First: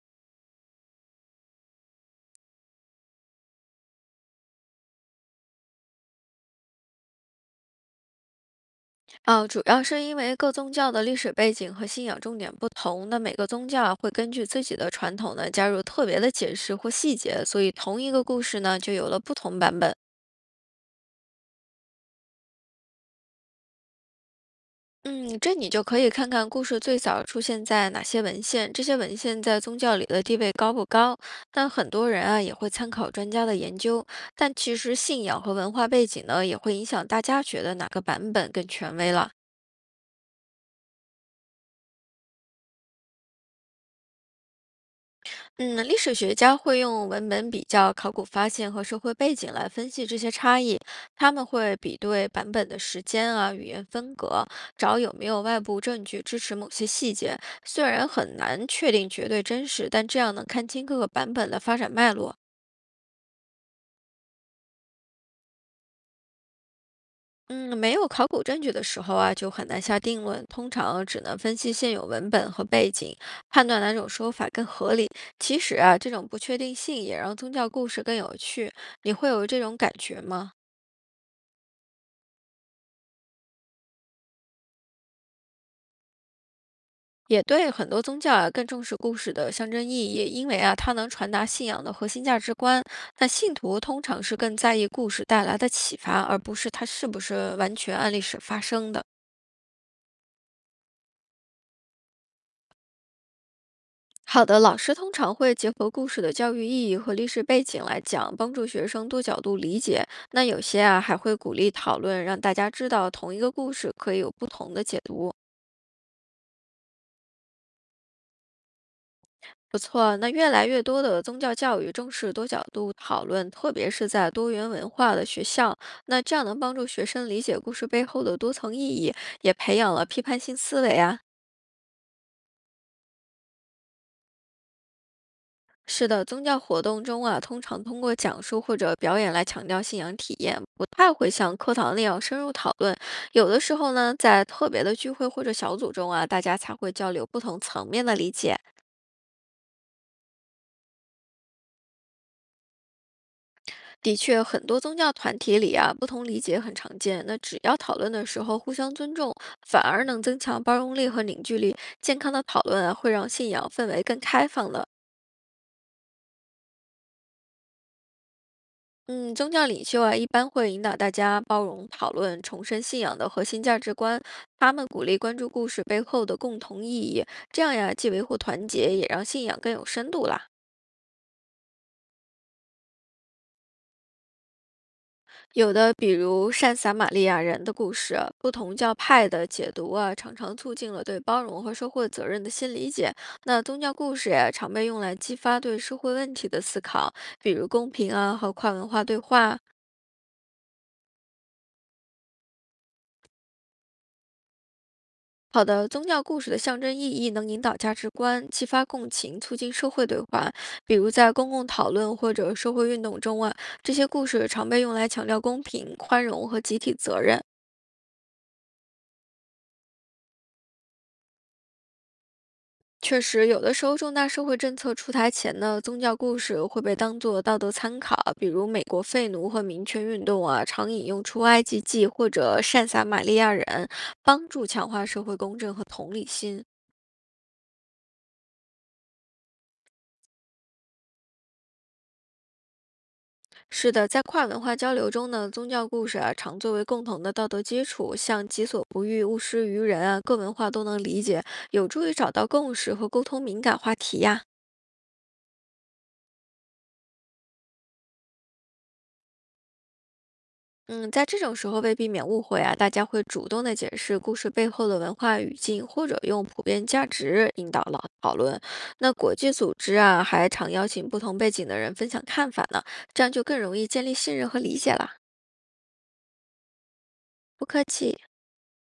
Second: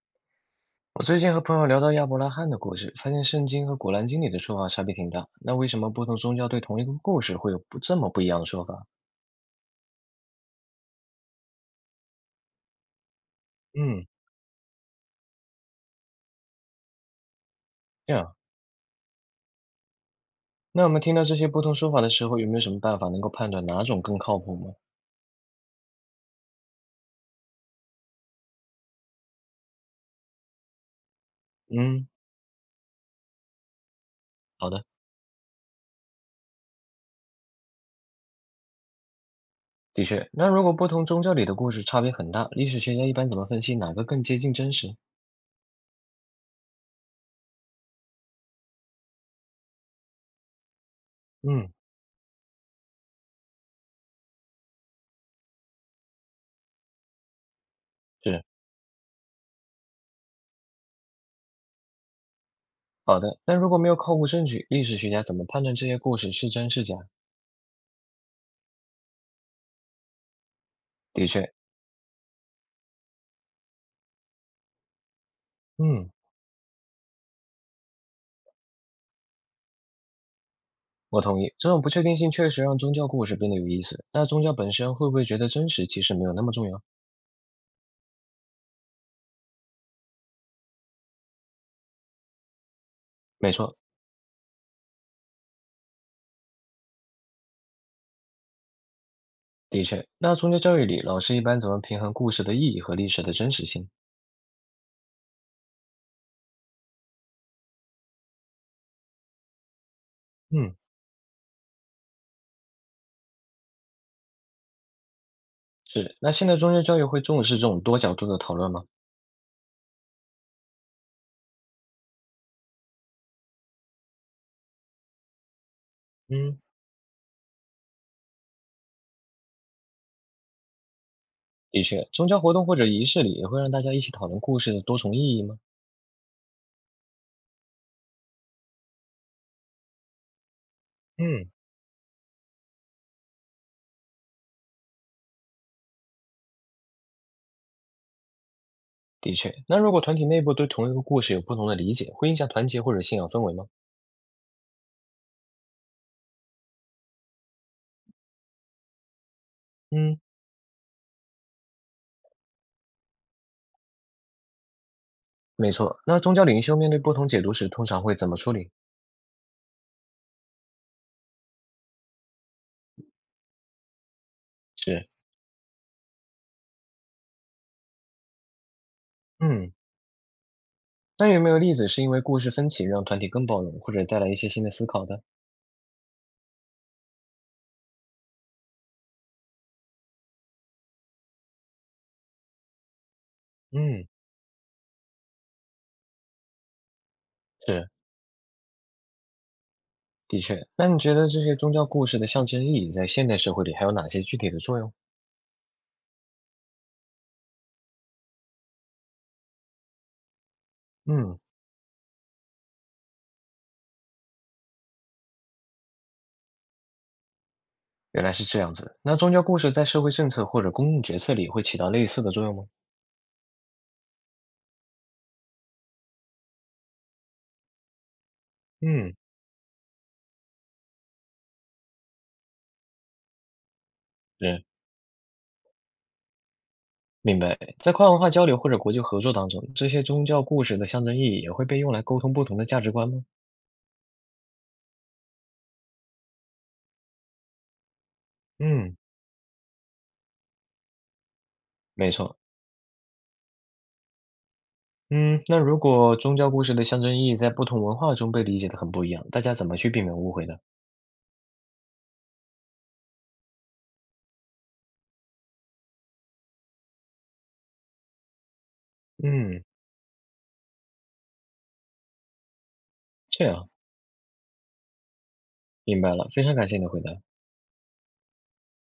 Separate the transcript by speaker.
Speaker 1: 我最近和朋友聊到亚伯拉罕的故事，发现圣经和古兰经里的说法差别挺大。那为什么不同宗教对同一个故事会有不这么不一样的说法？
Speaker 2: 哦，主要是因为各宗教的历史背景和信仰重点不同，那每个宗教啊
Speaker 1: 嗯，
Speaker 2: 会根据自己的传统呢加入特别的解释或细节，所以同一
Speaker 1: 这
Speaker 2: 个
Speaker 1: 样。
Speaker 2: 故事呢就有了不同版本。
Speaker 1: 那我们听到这些不同说法的时候，有没有什么办法能够判断哪种更靠谱吗？
Speaker 2: 嗯，这你就可以看看故事最早出现在哪些文献，这些文献在宗教里的地位高不高。但很多
Speaker 1: 嗯，
Speaker 2: 人啊也会参考专家的研究，但
Speaker 1: 好
Speaker 2: 其
Speaker 1: 的，
Speaker 2: 实信仰和文化背景呢也会影响大家觉得哪个版本更权威了。
Speaker 1: 的确。那如果不同宗教里的故事差别很大，历史学家一般怎么分析哪个更接近真实？
Speaker 2: 嗯，历史学家会用文本比较、考古发现和社会背景来分析这些差异。他们
Speaker 1: 嗯，
Speaker 2: 会比对版本的时间啊、语言风格，找有没有外部证据支持某些细节。虽然很
Speaker 1: 是，
Speaker 2: 难确定绝对真实，但这样能看清各个版本的发展脉络。
Speaker 1: 好的。那如果没有靠谱证据，历史学家怎么判断这些故事是真是假？
Speaker 2: 嗯，没有考古证据的时候啊，就很难下定论，通常只
Speaker 1: 的
Speaker 2: 能
Speaker 1: 确，
Speaker 2: 分析现有文本和背景，判断哪种说法更合理。其实啊，这
Speaker 1: 嗯。
Speaker 2: 种不确定性也让宗教故事更有趣，你会有这种感觉吗？
Speaker 1: 我同意，这种不确定性确实让宗教故事变得有意思。那宗教本身会不会觉得真实其实没有那么重要？
Speaker 2: 也对，很多宗教啊更重视故事的象征意义，因为啊它能传达信仰的核心价值观。那
Speaker 1: 没
Speaker 2: 信
Speaker 1: 错，
Speaker 2: 徒通常是更在意故事带来的启发，而不是它是不是完全按历史发生的。
Speaker 1: 的确。那宗教教育里，老师一般怎么平衡故事的意义和历史的真实性？
Speaker 2: 好的，老师通常会结合故事的教育意义和历史背景来讲，帮助学生多角度理解。那有
Speaker 1: 嗯，
Speaker 2: 些啊还会鼓励讨论，让大家知道同一个故事可以有不同的解读。
Speaker 1: 是。那现在宗教教育会重视这种多角度的讨论吗？
Speaker 2: 不错，那越来越多的宗教教育重视多角度讨论，特别是在多元文化的学校，那这样
Speaker 1: 嗯，
Speaker 2: 能帮助学生理解故事背后的多层意义，也培养了批判性思维啊。
Speaker 1: 的确。宗教活动或者仪式里也会让大家一起讨论故事的多重意义吗？
Speaker 2: 是的，宗教活动中啊，通常通过讲述或者表演来强调信仰体验，不太会
Speaker 1: 嗯，
Speaker 2: 像课堂那样深入讨论。有的时候呢，在特别的聚会或者小组中啊，大家才会交流不同层面的理解。
Speaker 1: 的确。那如果团体内部对同一个故事有不同的理解，会影响团结或者信仰氛围吗？
Speaker 2: 的确，很多宗教团体里啊，不同理解很常见。那只要讨论的时候互相尊重，反而
Speaker 1: 嗯，
Speaker 2: 能增强包容力和凝聚力。健康的讨论啊，会让信仰氛围更开放的。
Speaker 1: 没错。那宗教领袖面对不同解读时，通常会怎么处理？
Speaker 2: 嗯，宗教领袖啊，一般会引导大家包容、讨论、重申信仰的核心价值观。他们鼓
Speaker 1: 是。
Speaker 2: 励关注故事背后的共同意义，这样呀，既维护团结，也让信仰更
Speaker 1: 嗯，
Speaker 2: 有深度啦。
Speaker 1: 那有没有例子是因为故事分歧让团体更包容，或者带来一些新的思考的？
Speaker 2: 有的，比如善撒玛利亚人的故事，不同教派的解读啊，常常促进了对包容和社会责任的新理解。那宗教
Speaker 1: 嗯，
Speaker 2: 故事呀，常被用来激发对社会问题的思考，比如公
Speaker 1: 是，
Speaker 2: 平啊和跨文化对话。
Speaker 1: 的确。那你觉得这些宗教故事的象征意义在现代社会里还有哪些具体的作用？
Speaker 2: 好的，宗教故事的象征意义能引导价值观，激发共情，促进社会对话。比如在
Speaker 1: 嗯，
Speaker 2: 公共讨论或者社会运动中啊，这些故事常被用来强调公平、宽容和集体责任。
Speaker 1: 原来是这样子。那宗教故事在社会政策或者公共决策里会起到类似的作用吗？
Speaker 2: 确实，有的时候重大社会政策出台前呢，宗教故事会被当作道德参考，比如美国
Speaker 1: 嗯，
Speaker 2: 废奴和民权运动啊，常引用出埃及记或者善撒玛利亚人，帮
Speaker 1: 是，
Speaker 2: 助强化社会公正和同理心。
Speaker 1: 明白。在跨文化交流或者国际合作当中，这些宗教故事的象征意义也会被用来沟通不同的价值观吗？
Speaker 2: 是的，在跨文化交流中呢，宗教故事啊常作为共同的道德基础，像“己所
Speaker 1: 嗯，
Speaker 2: 不欲，勿施于人”啊，各文化都能理解，有助
Speaker 1: 没
Speaker 2: 于找
Speaker 1: 错。
Speaker 2: 到共识和沟通敏感话题呀。
Speaker 1: 嗯，那如果宗教故事的象征意义在不同文化中被理解的很不一样，大家怎么去避免误会呢？
Speaker 2: 嗯，在这种时候，为避免误会啊，大家会主动的解释故事背后的文化语境，或者用普遍价值引导了讨论。那国际
Speaker 1: 嗯，
Speaker 2: 组织啊，还常邀请不同背景的人分享看法呢，这样就
Speaker 1: 这
Speaker 2: 更
Speaker 1: 样，
Speaker 2: 容易建立信任和理解了。
Speaker 1: 明白了，非常感谢你的回答。
Speaker 2: 不客气。